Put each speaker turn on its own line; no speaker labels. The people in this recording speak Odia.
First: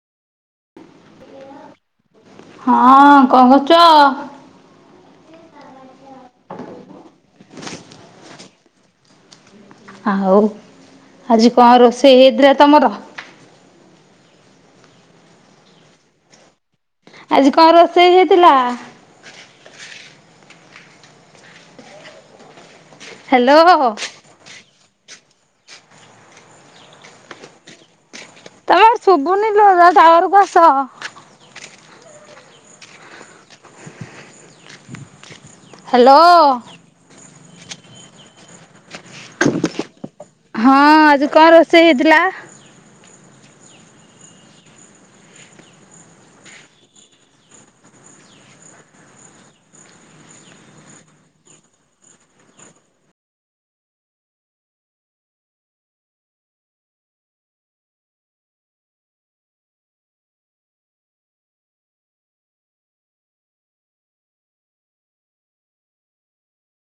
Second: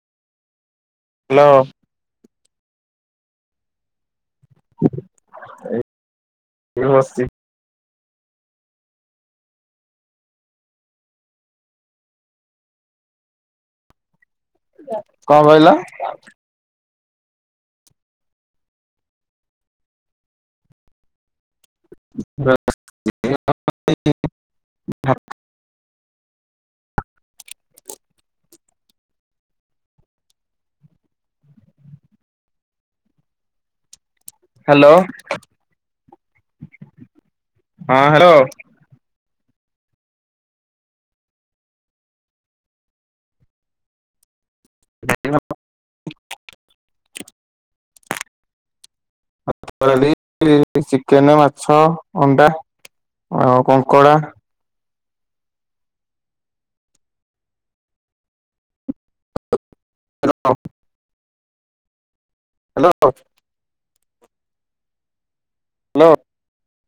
ହ୍ୟାଲୋ।
ହଁ କଣ କରୁଚ?
ଏ ବସିଚି।
ଆଉ ଆଜି କଁ ରୋଷେଇ ହେଇଥିଲା ତମର?
କଁ କହିଲ?
ଆଜି କଁ ରୋଷେଇ ହେଇଥିଲା?
[unintelligible]
ହ୍ୟାଲୋ।
[unintelligible]
ତମର ଶୁବୁନିଲୋ ଟାୱାରକୁ ଆସ।
ହ୍ୟାଲୋ।
ହାଲୋ।
ହଁ ହ୍ୟାଲୋ।
ହଁ ଆଜି କଁ ରୋଷେଇ ହେଇଥିଲା?
ଜାଲି ପାମ୍ପଡ। [unintelligible] ଚିକେନ ମାଛ ଅଣ୍ଡା ଆଉ କଙ୍କଡ଼ା [unintelligible] ହ୍ୟାଲୋ। ହ୍ୟାଲୋ।